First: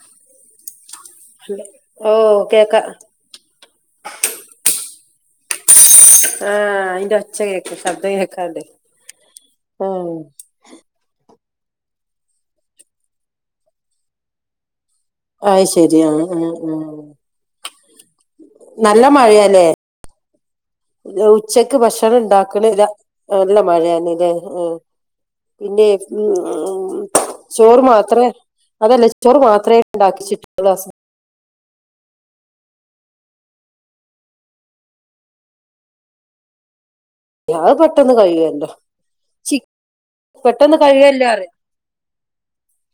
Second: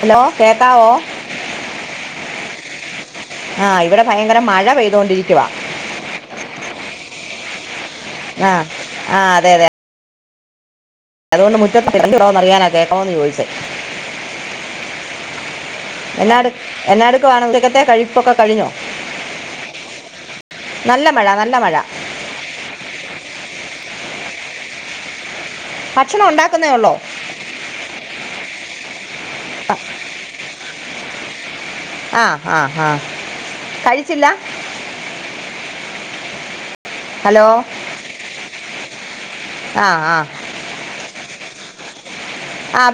Hello കേക്കാവോ ഓ കേക്കാ ആ ഇവടെ ഭയങ്കര മഴ പെയ്തോണ്ടിരിക്കുവാ ആ അയിന്റെ ഒച്ച കേക്കും ശബ്ദം ആ കേക്കാണ്ട് ആ അതെ അതെ ഉം അതുകൊണ്ട് മുറ്റത്ത് തിരച്ചടന്ന് അറിയാനാ കേക്കണന്ന് ചോദിച്ചേ അത് ശരി [unintelligible] ആഹ് എന്നട് ആഹ് ആഹ് എന്നഎടുക്കുവാണ് ക നല്ല മഴയാല്ലേ നല്ല മഴ നല്ല മഴ ഉച്ചക്ക് ഭക്ഷണം ഉണ്ടാക്കണില്ലഅ നല്ല മഴയാന്നണ് ഇല്ലേ ആ പിന്നെ ഉം ഭക്ഷണം ഉണ്ടാക്കുന്നേ ഉം ഉള്ളോ ചോറ് മാത്രേ അതല്ല ചോറ് മാത്രമേ ഉണ്ടാക്കിച്ചിട്ടുള്ളൂ അസ ആഹ് ആഹ് ആഹ് കഴിച്ചില്ല ഹലോ അത് പെട്ടന്ന് കഴിയല്ലോ ച്ചി ആ ആ പെട്ടന്ന് കഴിയുള്ളൊന്ന്പറഞ്ഞറ ആ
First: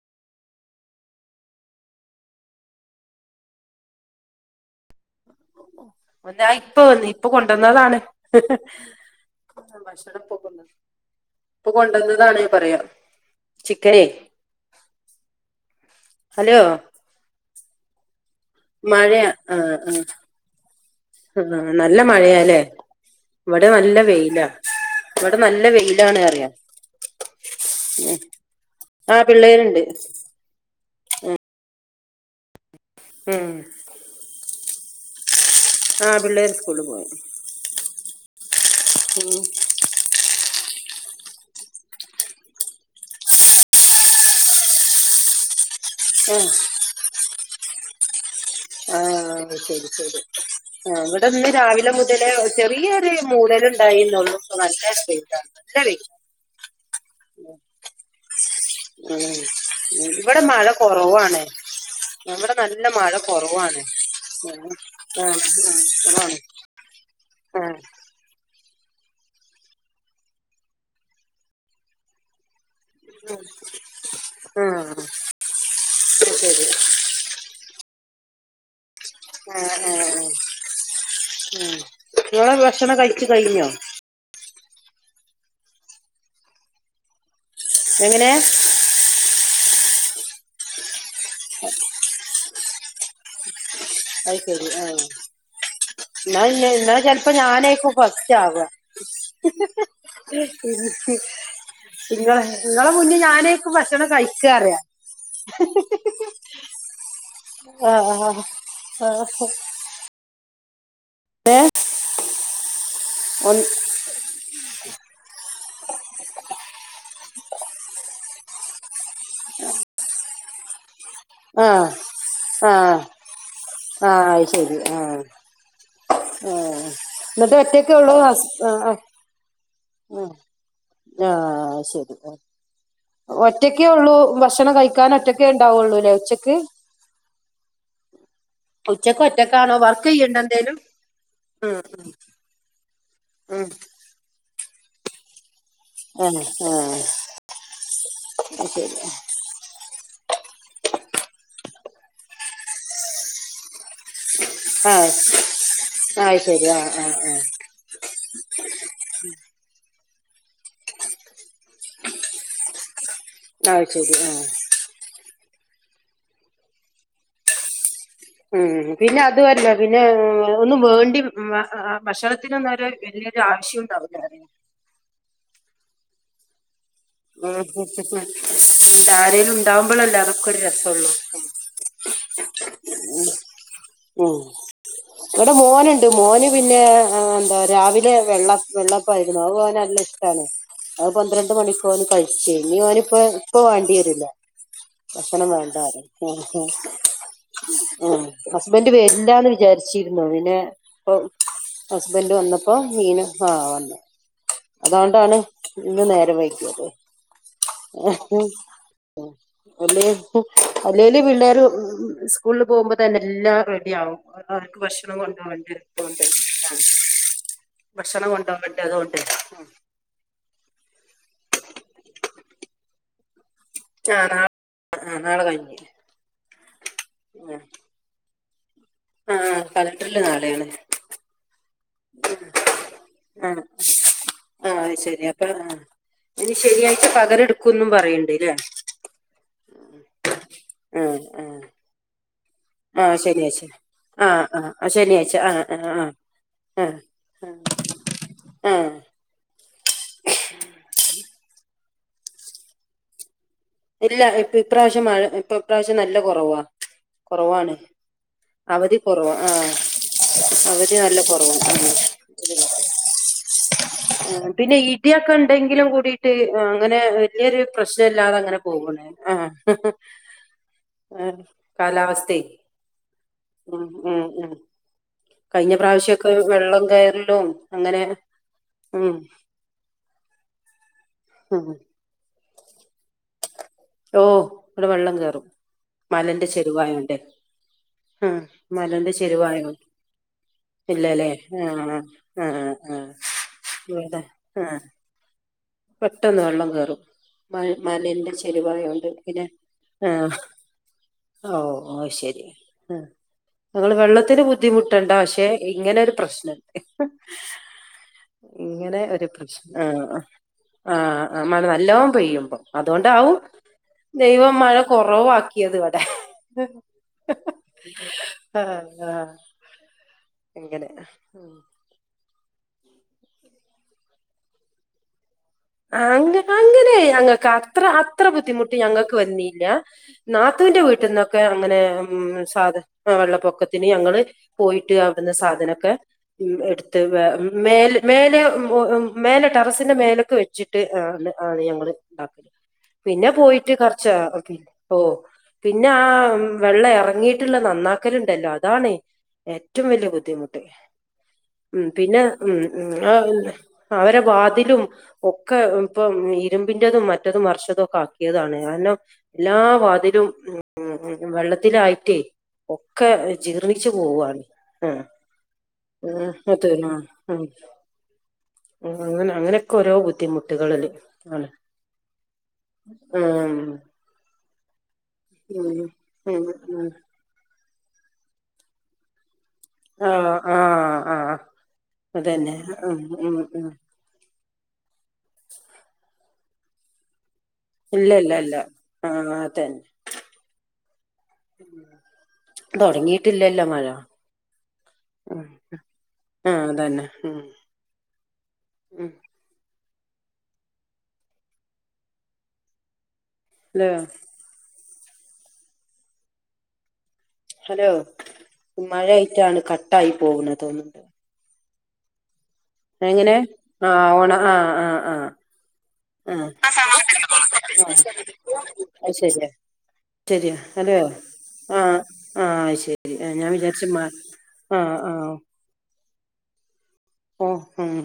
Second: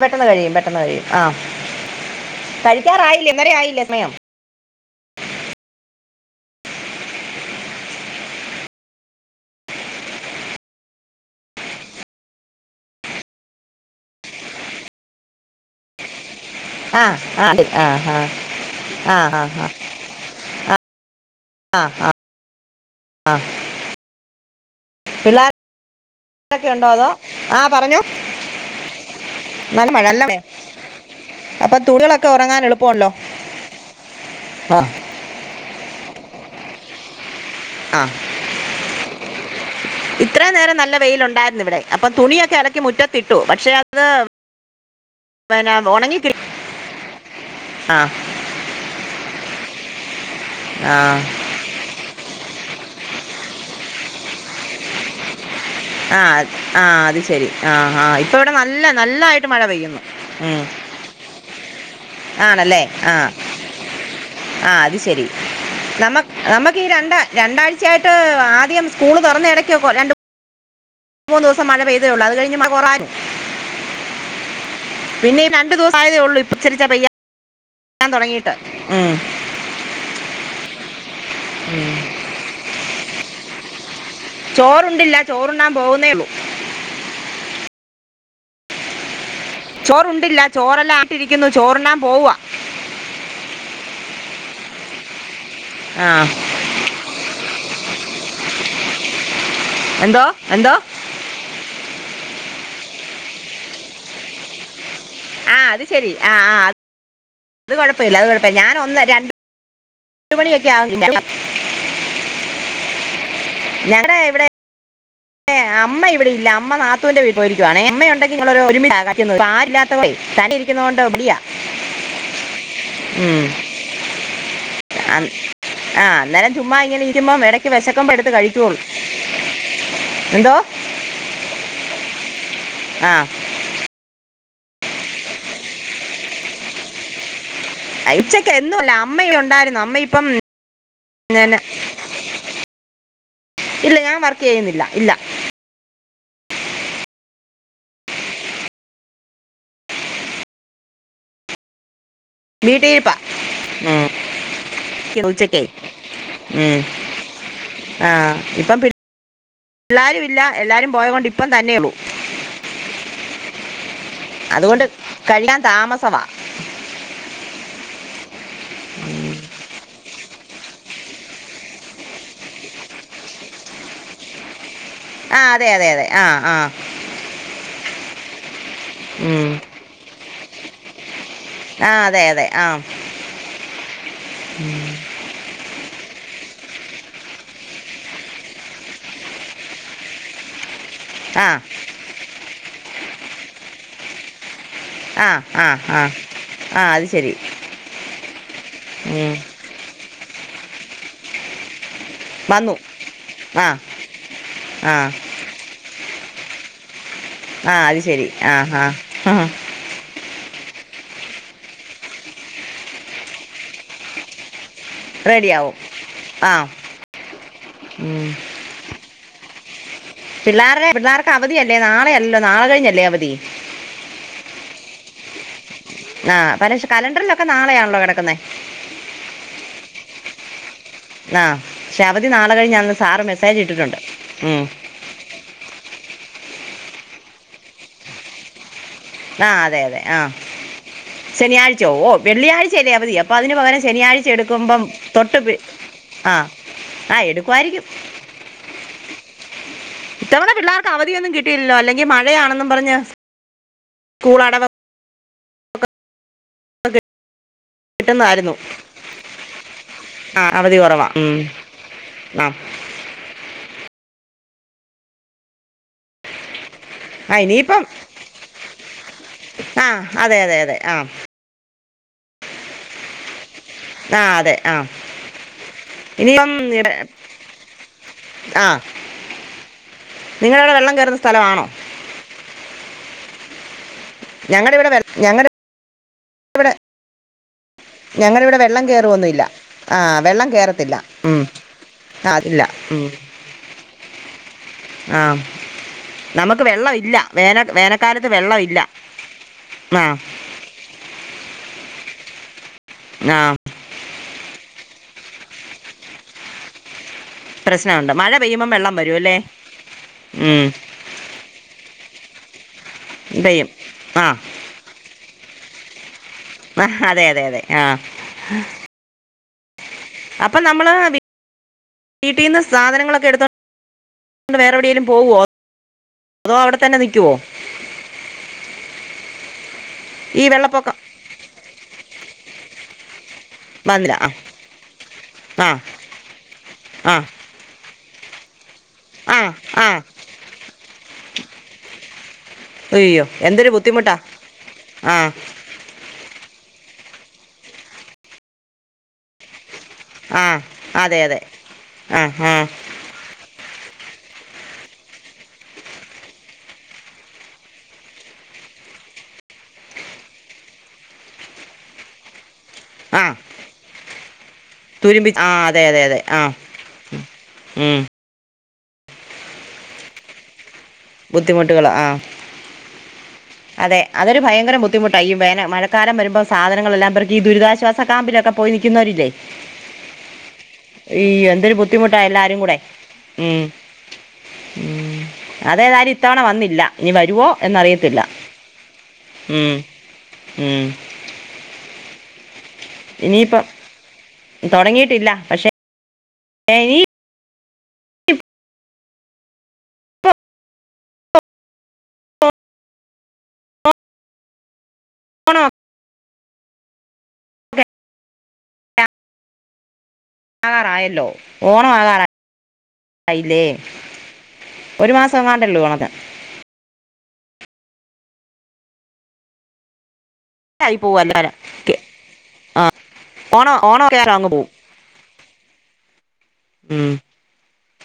പെട്ടെന്ന് കഴിയും പെട്ടെന്ന് കഴിയും ആ കഴിക്കാറായില്ലേ ഒന്നര ആയില്ലേ സമയം ഒന്നആയി ഇപ്പൊ വന്ന് ഇപ്പൊ കൊണ്ടുവന്നതാണ് ആ ഭക്ഷണം പോകുന്നത് ഇപ്പൊ കൊണ്ടുവന്നതാണ് പറയാ ചിക്കനേ ആഹ ആ ആഹ് ആഹ മഴയാ ആഹ് ആഹ് ആഹ ഹ ഹാ ആ ആ നല്ല ആ മഴയല്ലേ ആ ഇവിടെ നല്ല വെയിലാ ഇവിടെ പിള്ളേർ നല്ല വെയിലാണ് പറിയ ഒക്കെ ഉണ്ടോ അതോ ആ പറഞ്ഞോ ഉം ആ പിള്ളേരുണ്ട് നല്ല മഴ അല്ലേ അപ്പൊ തുണികളൊക്കെ ഉറങ്ങാൻ എളുപ്പല്ലോ ഉം ആ ആ പിള്ളേർ സ്കൂള് പോയി ആ ഉം ഇത്രയും നേരം നല്ല വെയില ഉണ്ടായിരുന്നു ഇവിടെ അപ്പം തുണിയൊക്കെ ഇലക്കി മുറ്റത്തിട്ടു പക്ഷെ അത് ഇ നാ ഉണങ്ങിക്ക [unintelligible] ആ ആ ശരി ശരി ആ ഇവിടെ ഒന്ന് രാവിലെ മുതല് ചെറിയരു മൂടലും ഇന്നൊന്ന് സുട്ട [unintelligible] ആ ആഹ് അത് ശരി ആഹ് ആഹ് ഇപ്പ ഇവിടെ നല്ല ഉം നല്ലായിട്ട് മഴ പെയ്യുന്നു ഉം മഴ ഇവിടെ കുറവാണ് നമ്മടെ ആണല്ലേ നല്ല മഴ ആ കുറവാണ് ആ അത് ആ ശെരി ആ ആ നമ്മ കുറവാണ് നമക്ക് ഈ രണ്ട ആ രണ്ടാഴ്ചയായിട്ട് ആദ്യം സ്കൂള് തുറന്ന ഇടയ്ക്കോക്കെ രണ്ട് മൂന്ന് മൂന്ന് ദിവസം മഴ പെയ്തേള്ളു അത് കഴിഞ്ഞ് മഴ കൊറായി ആ പിന്നെ ഈ രണ്ടു ദിവസം ആയതേ ഉള്ളൂ ശരി ആ ഇചരിച്ചാ പയ്യാൻ തുടങ്ങീട്ട് ഉം ആ ആ ആ ഉം ഇങ്ങടെ ഭക്ഷണം കഴിച്ചിട്ട് കഴിഞ്ഞോ ചോറുണ്ടില്ല ചോറുണ്ണാൻ പോകുന്നേള്ളൂ എങ്ങനെ ചോറുണ്ടില്ല ചോറല്ലാം ആക്കിരിക്കുന്നു ചോറുണ്ണാൻ പോവ അയ്ശരി ആഹ ആ എന്നാൽ എന്നാൽ ചിലപ്പോ ഞാനായിക്കും ഫസ്റ്റ് ആവ എന്തോ ഹ ഹ എന്തോ ഹ ഇങ്ങള നിങ്ങളെ മുന്നേ ഞാനേക്ക് ഭക്ഷണം കഴിക്കാറിയാ ആ അത് ശരി ആ ആ അത് കൊഴപ്പമില്ല അത് കൊഴപ്പഇല്ല ഞാൻ ആഹ് ഹാ പത്തുമണിയക്ക ആവും തിന്നാൻ ഒന്ന്- ഞങ്ങടെ ഇവിടെ ഏ അമ്മ ഇവിടെ ഇല്ല അമ്മ നാത്തൂവിന്റെ വീട്ടീ പോയിരിക്കുവവാണേ അമ്മയ ഉണ്ടെങ്കിൽ ഞങ്ങൾ ഒരുമിചാ കഴിക്കുന്നേ ഇപ്പൊ ആരും ല്ലാത്തകൊണ്ടേ തന്നിഇരിക്കുന്നൊണ്ട് മടിയാ ആ ആ ആ ശരി ആ അന്നേരം ആ ചുമ്മാ ഇങ്ങനെ ഇരിക്കുമ്പം എന്നിട്ട് ഇടയ്ക്ക് ഒറ്റയൊക്കെ വിശക്കുമ്പോ ഉള്ളൂ എടുത്ത് ഹസ് അ കഴിക്കുള്ളൂ അ എന്തോ ആ ആ ശരി ആ ഒറ്റക്കേ ഉള്ളൂ ഭക്ഷ ഭക്ഷണം കഴിക്കാനൻ ഒറ്റൊക്കെ ഉണ്ടാവുള്ളൂല്ലേ ഉച്ചക്ക് ഇച്ചക്ക എന്നുംല്ല ഉച്ചക്ക് അമ്മ ഒറ്റക്കാണോ ഉണ്ടായിരുന്നു അമ്മ വർക്ക് ഇപ്പം ചെയ്യണ്ട എന്തേലും ഞാന് ഉം, ഉം, ഉം. ഇല്ല ഞാൻ വർക്ക് ചെയ്യുന്നില്ല ഇല്ല ആഹ ആ അ വീട്ടൽപ്പാ ആ ഉച്ചക്കെ ആ ശരി ആ ഉം ആ ആ ആ ഇപ്പം പി എല്ലാരും ഇല്ല എല്ലാരും പോയ കൊണ്ട് ഇപ്പം തന്നെള്ളൂ. ആ ശരി ആ അതുകൊണ്ട് കഴിയാൻ താമസവാ ഉം പിന്നെ അതുമല്ല പിന്നെ ഒന്നന്ന് വേണ്ടി ഭക്ഷണത്തിനൊന്നരു വല്യൊരു ആവശ്യം ഇണ്ടാവുല്ല ആ അതെ അതെ അതെ ആ ആ ഉം. ആരേലും ഉണ്ടാവകുമ്പോഴല്ല അതൊക്കെ ഒരു രസംള്ളൂ ആ അതെ അതെ ആഹ [inaudible] ഉഉം എവിടെ മോന മോന് പിന്നെ എന്താ രാവിലെ വെള്ള വെള്ളപ്പയിരുന്നു അത് ഓന് നല്ല ഇഷ്ട്ടാണ്. ആ പന്ത്രണ്ട് മണിക്ക ഓന് കഴിച്ചേ ഇനി ഓനിപ്പോ ഇപ്പ വേണ്ടി വരുല്ല ആ ഭക്ഷണം ആ വേണ്ട ആ ആ അത് ശരി ഉം ഹസ്ബന്ഡ് ഉം. വരില്ലാന്ന് വിചാരിച്ചിരുന്നു പിന്നെ ഇപ്പൊ ഹസ്ബൻഡ് വന്നപ്പോ വന്നു മീന് ആ വന്നു ആ അതുകൊണ്ടാണ് ഇന്ന് നേ ആ അത് ശരി [unintelligible] ആ ആ ഇല്ല അല്ലേല് പിള്ളേരും സ്കൂളിൽ പോകുമ്പോ തന്നെ എല്ലാം റെഡി ആവും. ഭക്ഷണം റെഡിയാവും കൊണ്ടോവേണ്ടത്കൊണ്ട് ആ ഭക്ഷണം ഉം. കൊണ്ടേവേണ്ട പിള്ളേരുടെ പിള്ളേർക്ക് അവധിയല്ലേ നാളെയല്ലോ നാളെ കഴിഞ്ഞല്ലേ അവധി. ആ നാളെ ആ നാളെ കഴിഞ്ഞേ ആ പല കലണ്ടറിലൊക്കെ നാളെയാണല്ലോ കിടക്കുന്നേ ആ കലണ്ടർല് നാളെയാണ് ആഹ പക്ഷെ അവധി നാളെ കഴിന്നാന്ന് സാറ് മെസ്സേജ് ആ ഇട്ടിട്ടുണ്ട് ഉം. ആഹ് അത് ശരി അപ്പൊ ആഹ് ഇനി ശനിയായ്ച്ച പകരെടുക്കുംന്നും പറയണ്ട് ല്ലേ ആഹ അതെ അതെ ആഹ ആഹ് ആഹ് ശനിയാഴ്ച്ചോ വെള്ളിയാഴ്ചയല്ലേ അവധി ആഹ് അപ്പൊ അതിന് ശനിയാഴ്ച പകരം ശനിയാഴ്ച ആഹ് എടുക്കുമ്പം ആഹ് ശനിയാഴ്ച തൊട്ട് ആഹ് ആഹ് ആ ആ എടുക്കുവായിരിക്കും. ആഹ ഇത്തവണ പിള്ളേർക്ക് അവധിയൊന്നും കിട്ടില്ലോ അല്ലെങ്കിൽ മഴയാണെന്നും പറഞ്ഞ് ഇല്ല സ്കൂൾ ഇപ്പ അടവൊക്കെ ഇപ്രാവശ്യം മഴ ഇപ്പൊ ഇപ്രാവശ്യം നല്ല കൊറവാ കുറവാണ് കിട്ടുന്നതായിരുന്നു അവധി കുറവാ ആ ആ അവധി അവര് കുറവാ നല്ല ഉം. കൊറവു ആ [inaudible] ആ പിന്നെ ഇടിയൊക്കെ ഇ ണ്ടെങ്കിലും ആ ഇനിയിപ്പം ആ ആ അതെ അതെ അതെ ആ കാലാവസ്ഥ ഉം എ ആ എ അതെ ആ കഴിഞ്ഞ പ്രാവശ്യൊക്കെ ഇനിയിപ്പം വെള്ളം ഇവിടെ- കയറലും അങ്ങനെ ഉം നിങ്ങള അവിടെ വെള്ളം കേറുന്ന സ്ഥലമാണോ ഉം ഓ ഞങ്ങളുടെ ഇവിടെ വെ- വെള്ളം കേറും ഞങ്ങളുടെ മലന്റെ ചെരിവായോണ്ട് [inaudible] ഞങ്ങളിവിടെ വെള്ളം കേറൊന്നുമി ല്ല ആ വെള്ളം കയറത്തില്ല ഇല്ലല്ലേ ഉ ആ അതില്ല ഉം അതെ ആഹ ആ പെട്ടെന്ന് നമുക്ക് വെള്ളം കേറും ഇല്ല വേന മ വേനൽക്കാലത്ത് മലന്റെ വെള്ളം ഇല്ല ചരിവായോണ്ട് പിന്നെ ആ ഓ ഓ ശരി ഉം ആ ഇങ്ങൾ വെള്ളത്തിന് ബു ബുദ്ധിമുട്ടണ്ട പക്ഷെ ഇങ്ങനൊ ഒരു പ്രശ്നം ഇണ്ട് പ്രശ്ന ഉണ്ട് മഴ പെയ്യുമ്പം വെള്ളം വരും അല്ലേ ഉം ആ ആ മഴ നല്ലോണം പെയ്യുമ്പോ അതുകൊണ്ടാവും പെയ്യും ആ ദൈവം മഴ കൊറവാക്കിയത് ഇവടെ ആ അതെ അതെ അതെ ആ എങ്ങനെ മു വീട്ടീന്ന് സാധനങ്ങളൊക്കെ എടുത്തണ്ട് വേറെ എവിടെലും പോവോ അ അങ്ങനെ ഞങ്ങൾക്ക് അത്ര അത്ര ബുദ്ധിമുട്ട് ഞങ്ങൾക്ക് വന്നില്ല ഈ നാത്തുവിന്റെ വെള്ളപ്പൊക്കം വീട്ടിൽ നിന്നൊക്കെ അങ്ങനെ ഉം സാധ അ വെള്ളം പൊക്കത്തിന് ഞങ്ങൾ വന്നില്ല പോയിട്ട് അവിടുന്ന ആ സാധനക്കെ ആ ഉം എടുത്ത് വെ മേൽ മേലെ ഉം ഓ ആ ആ മേലെ ആ ടെറസിന്റെ മേലൊക്കെ വെച്ചിട്ട് ആണ് ഞങ്ങള് ഉണ്ടാക്കല്ല് അയ്യോ പിന്നെ എന്തൊരു പോയിട്ട് ബുദ്ധിമുട്ടാ കർച്ചറക്കി ഓ ആ പിന്ന വെള്ളം ഇറങ്ങിയിട്ടുള്ള നന്നാക്കലുണ്ടല്ലോ അതാണേ ഏറ്റവും ഏറ്റവും വലിയ ആ ബുദ്ധിമുട്ട് അതെ അതെ ഉം ആ പിന്നെ ആ ഉം ഒന്നുല്ല അവരെ വാതിലും ഒക്കെ ഇപ്പം ഇരുമ്പിൻന്റെതും മറ്റതും മറിച്ചതും ഒക്കെ ആക്കിയതാണ് കാരണം എല്ലാ വാതിലും വെള്ളത്തിലായിട്ടേ ഒക്കെ ആ ജീർണിച്ചു പോവാണ് ആ തുരുമ്പി ആ അതെ അതെ അതെ ആ മുത്തചേര്മ്മം ഉം ഉം, അങ്ങനെ അങ്ങനെക്കെ ഓരോ ബുദ്ധിമുട്ടുകളല്ലേ ബുദ്ധിമുട്ടുകൾ ആ ഉം അതെ അതൊരു ഭയങ്കരബു ബുദ്ധിമുട്ടാ ഇ വേന ഉം മഴക്കാലം വരുമ്പോ ഉം ഉം സാധനങ്ങളെല്ലാ പെർക്കി ദുരിതാശ്വാസ കാമ്പിലൊകെ പോയിൽക്കുന്നവരില്ലേ ആനൊ ആ ഈ എന്തൊരു ബുദ്ധിമുട്ടാ എല്ലാരും കൂടെ ഉം ഉം അത് ഏതായാലും ഇത്തവണ വന്നില്ല ഇനി വരുവോ ഇല്ല എന്നറിയത്തില്ല ഇല്ല ഇല്ല ആഹ് ഉം അതന്നെ ഉം തോടങ്ങിട്ടില്ലല്ലോ ഇനിയിപ്പം മഴ തുടങ്ങിയിട്ടില്ല ഉം പക്ഷേ ഉ ആ ഇനി അതന്നെ ഉ ഉ ആലെയൊ ആണോ ഹലോ മഴായിട്ടാണ് കട്ടായി പോകണ തോന്നു ഓണ ആകറായി എങ്ങനെ ആ ഓണ ആ ഒരു ആഹ് മാസം എങ്ങാണ്ടല്ലോ ഓണത്തിന് അ സാഹചര്യം ആ അത് ശരിയാ ശരിയാ ഹലോ ആയി പോവും എല്ലാവരും ആ ആ ശരി ആ ഞാൻ ഓണം വിചാരിച്ച മ ഓണമൊക്കെ ആയിട്ട് അങ്ങ് പോവും ആ ആ [unintelligible] ഓ ഹും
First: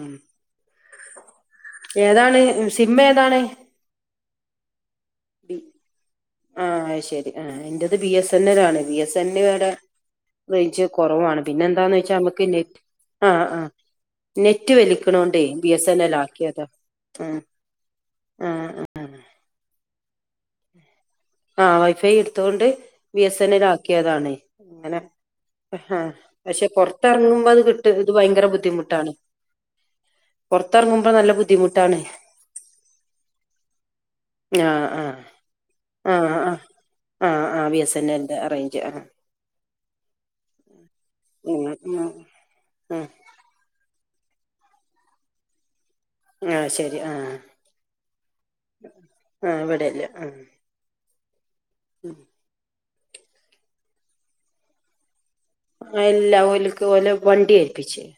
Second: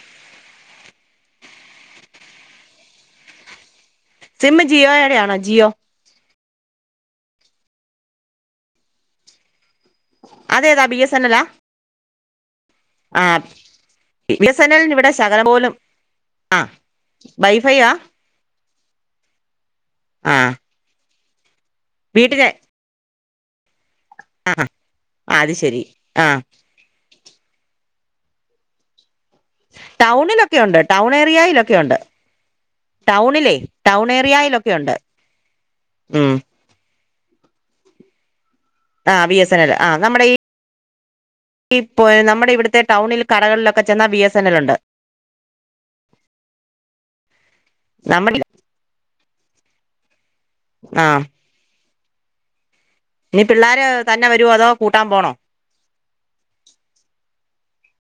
ഏതാണ് സിമ്മ് ഏതാണ് സിമ്മ് ജിയോയടെ ആണോ ജിയോ ആ ശെരി ആ എന്റെത് ബി എസ് എൻ എൽ ആണ് ബി എസ് എൻ ഇവിടെ റേഞ്ച്‌ അതേതാ ബി എസ് എൻ കുറവാണ് എല്ലാ പിന്നെ എന്താന്ന് വെച്ചാൽ നമ്മുക്ക് ആഹ് ആ ബി എസ് എൻ നെറ്റ് എല്ലിന് ഇവിടെ വലിക്കണോണ്ടേ ശകലം ബി പോലും എസ് എൻ എൽ ആ ആക്കിയതാ ആ വൈഫൈയാ ആ ആ ആ ഹാ ആ ആ വൈഫൈ വീട്ടിലെ എടുത്തുണ്ട് ബി എസ് എൻ എൽ ആക്കിയതാണേ അന ആ അത് ശരി ആ പക്ഷെ പൊർ തിറങ്ങുമ്പോ അത് കിട്ട് ഇത് ഭയങ്കര ബുദ്ധിമുട്ടാണ് ടൗണിലൊക്കെഉണ്ട് പുറത്തിറങ്ങുമ്പോ ടൗൺ നല്ല ഏരിയയിലൊക്കെ ഉണ്ട് ബുദ്ധിമുട്ടാണ് ടൗണിലേ ടൗൺ ഏറിയയിലൊക്കെ ഉണ്ട് ആ ഉം ആ ആ ആ ബി എസ് എൻ എൽൻ്റെ റെയ് ആ വി എസ് എൻ എൽ ആ നമ്മുടെ ഈ ഉം ഉം ഇപ്പോ നമ്മുടെ ഇവിടുത്തെ ഉം ടൗണിൽ കടകളിലൊക്കെ ചെന്ന ബി എസ് എൻ എൽ ഉണ്ട് ആഹ് ശരി ആഹ് നമ്മുടി ആ ഇവിടെല്ല ആ ആഹ് ഉം ഇനി പിള്ളോര് തന്നെ വരുമോ അതോ കൂട്ടാൻ പോണോ ഇല്ലാ ഓൽക്ക് ഓലെ വണ്ടി ഏൽപ്പിച് ണ്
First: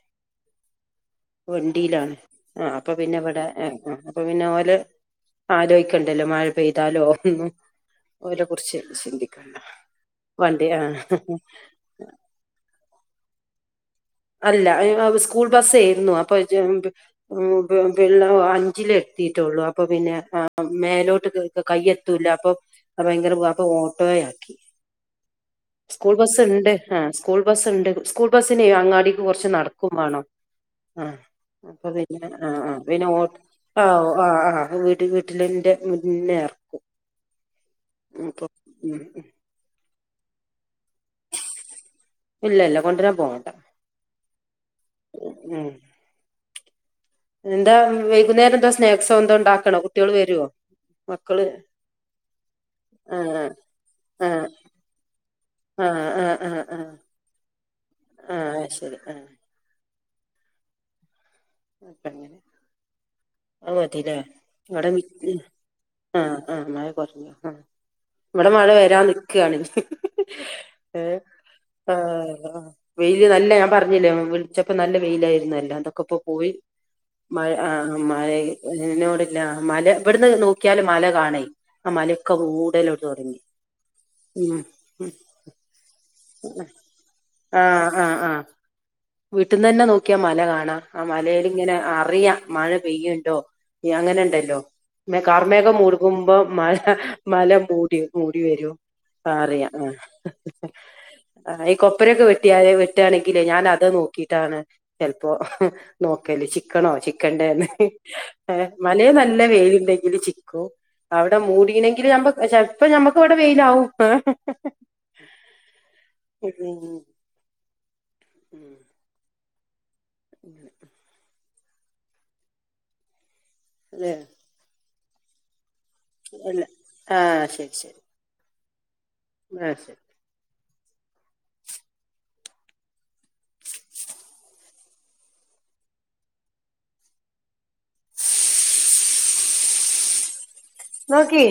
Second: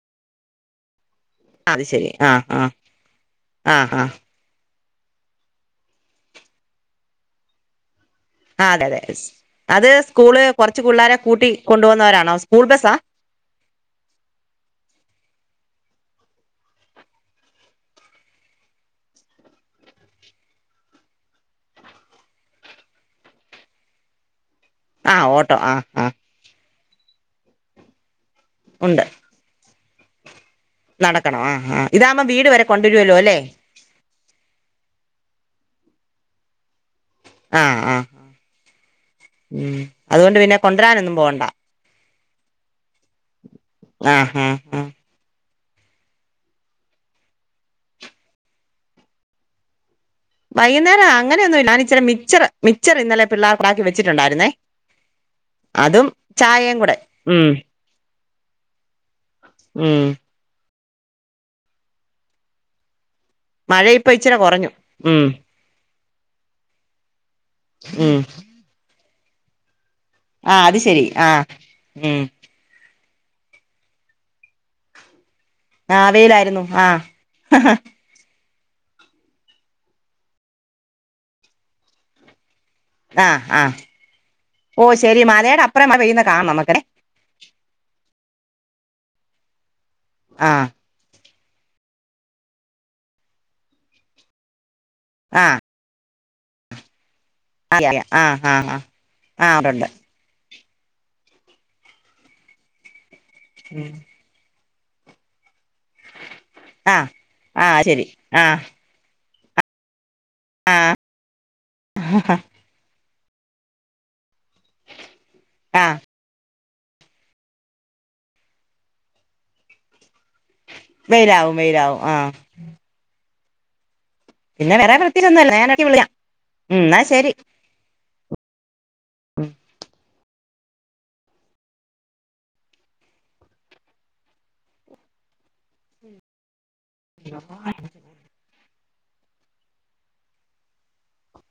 വണ്ടിയിലാണ് ആ അപ്പൊ പിന്നെവിടെ ആ ആ അപ്പൊ പിന്നെ ഓലെ ആലോയിക്കണ്ടാല്ലോ മഴ പെയ്താലോന്നും ആ അതെ അതെ അത് സ്കൂള് വണ്ടി ആ കൊറച്ച് പിള്ളാരെ കൂട്ടി കൊണ്ടു പോവ്ന്നവരാണോ സ്കൂൾ ബസ്സാ അല്ല സ്കൂൾ ബസ്സ് ഏരുന്നു അപ്പൊള്ള അഞ്ചിലെ ത്തിട്ടൊള്ളു അപ്പ പിന്നെ മേലോട്ട് കയ് എത്തൂല്ല അപ്പോ ഭയങ്കര [unintelligible] അപ്പൊ ഓട്ടോ യാക്കി ആഹ് ഓട്ടോ ആഹ് ആഹ് ആഹ് സ്കൂൾ ബസ് ഇണ്ട് സ്കൂൾ ബസ്സിനെ അങ്ങാ ഉണ്ട് നടക്കും മാണം ആ നടക്കണം ആ അപ്പ ഇതാകുമ്പോ പിന്നെ വീട് ആ വരെ ആ പിന്നെ കൊണ്ടുവരുമല്ലോ ആ ഓട്ട അല്ലേ [unintelligible] ഒരു വീട്ടിലിന്റെ മുന്നേ എർക്കും ആഹ് ആഹ് ഉം അതുകൊണ്ട് പിന്നെ കൊണ്ടരാനൊന്നും പോവണ്ട ഇല്ല ഇല്ല കൊണ്ടരാൻ പോണ്ട ആ ആ ആ ഉം എന്താ വൈകുന്നേരം എന്തോ സ്നേക്‌സൊ എന്തോ ഉണ്ടാക്കണൊ വൈകുന്നേരം അങ്ങനെയൊന്നും ഇല്ല ഞാനിച്ചിരി മിച്ചർ മിച്ചർ ഇന്നലെ ആഹ് പിള്ളേർക്കാക്കി ആഹ് വെച്ചിട്ടുണ്ടായിരുന്നേ ആഹ് അതും ആഹ് ആഹ് ചായയും ആഹ് കൂടെ ഉം ആഹ് ശരി ആഹ് ഉം അപ്പൊ അങ്ങനെ അത് മഴ ഇപ്പൊ മതില്ലേ ഇച്ചരെ കുറഞ്ഞു ഇവിടെ ഉം ആഹ് ആഹ് മഴ കുറഞ്ഞു ആ ഉം ഇവിടെ മഴ വരാൻ നിക്കാണ് ആ അത് ഏ ശെരി ആഹ് ആ ഉം വെയില് നല്ല ഞാൻ പറഞ്ഞില്ലേ [unintelligible] വിളിച്ചപ്പോ നല്ല വെയില ആയിരുന്നല്ലോ ആ അതൊക്കെ ഇപ്പോ പോ പോയി വെയിലായിരുന്നു ആ മഴ ആ മഴയി [unintelligible] മല ഇവിടുന്ന് നോക്കിയാല് മല കാണേ ആ മലൊക്കെ [unintelligible] ആഹ് ആഹ് ഓ ശരി മലയുടെ അപ്പുറം മഴ പെയ്യ്ന്ന് കാണാം നമുക്കെ ആഹ് ആഹ് ആഹ് വീട്ടിൽന്നന്നെ നോക്കിയാ മല ആ കാണാ ആ മലയിൽ ഇങ്ങനെ അറിയ മഴ പെയ്യുണ്ടോ അങ്ങനെ ഉണ്ടല്ലോ മെ ആ കാർമേഘം മൂടുമ്പോ മഴ മല അറിയാം മൂടി അറിയാം ആ മൂടി ആ വരും ആഹ് ആ ആ അറിയാ ഉണ്ട് ഉണ്ട് ആ ഈ കൊപ്പരൊക്കെ വെട്ടിയാല് വെട്ടാണെങ്കില് ഞാൻ അത് നോക്കിട്ടാണ് ചിലപ്പോ നോക്കല് ചിക്കണോ ആ ചിക്കണ്ടേ ആ ന്ന് ശരി ആ ഏ മലെ നല്ല വെയില് ഇണ്ടെങ്കിൽ ചി ക്കും ആ അവിടെ മൂടീണെങ്കില് ഞമ്മ ചെൽപ്പം ഞമ്മക്ക് ഇവിടെ വെയിലാവും ആഹ് [unintelligible] ഉം വെയിലാവും വെയിലാവും ആഹ് അല്ലെ പിന്നെ വേറെ [unintelligible] ഇല്ല ഞാനെടക്കെ വിളിക്കാം അല്ല ഉം എന്ന ശരി അ ശരി നോക്കി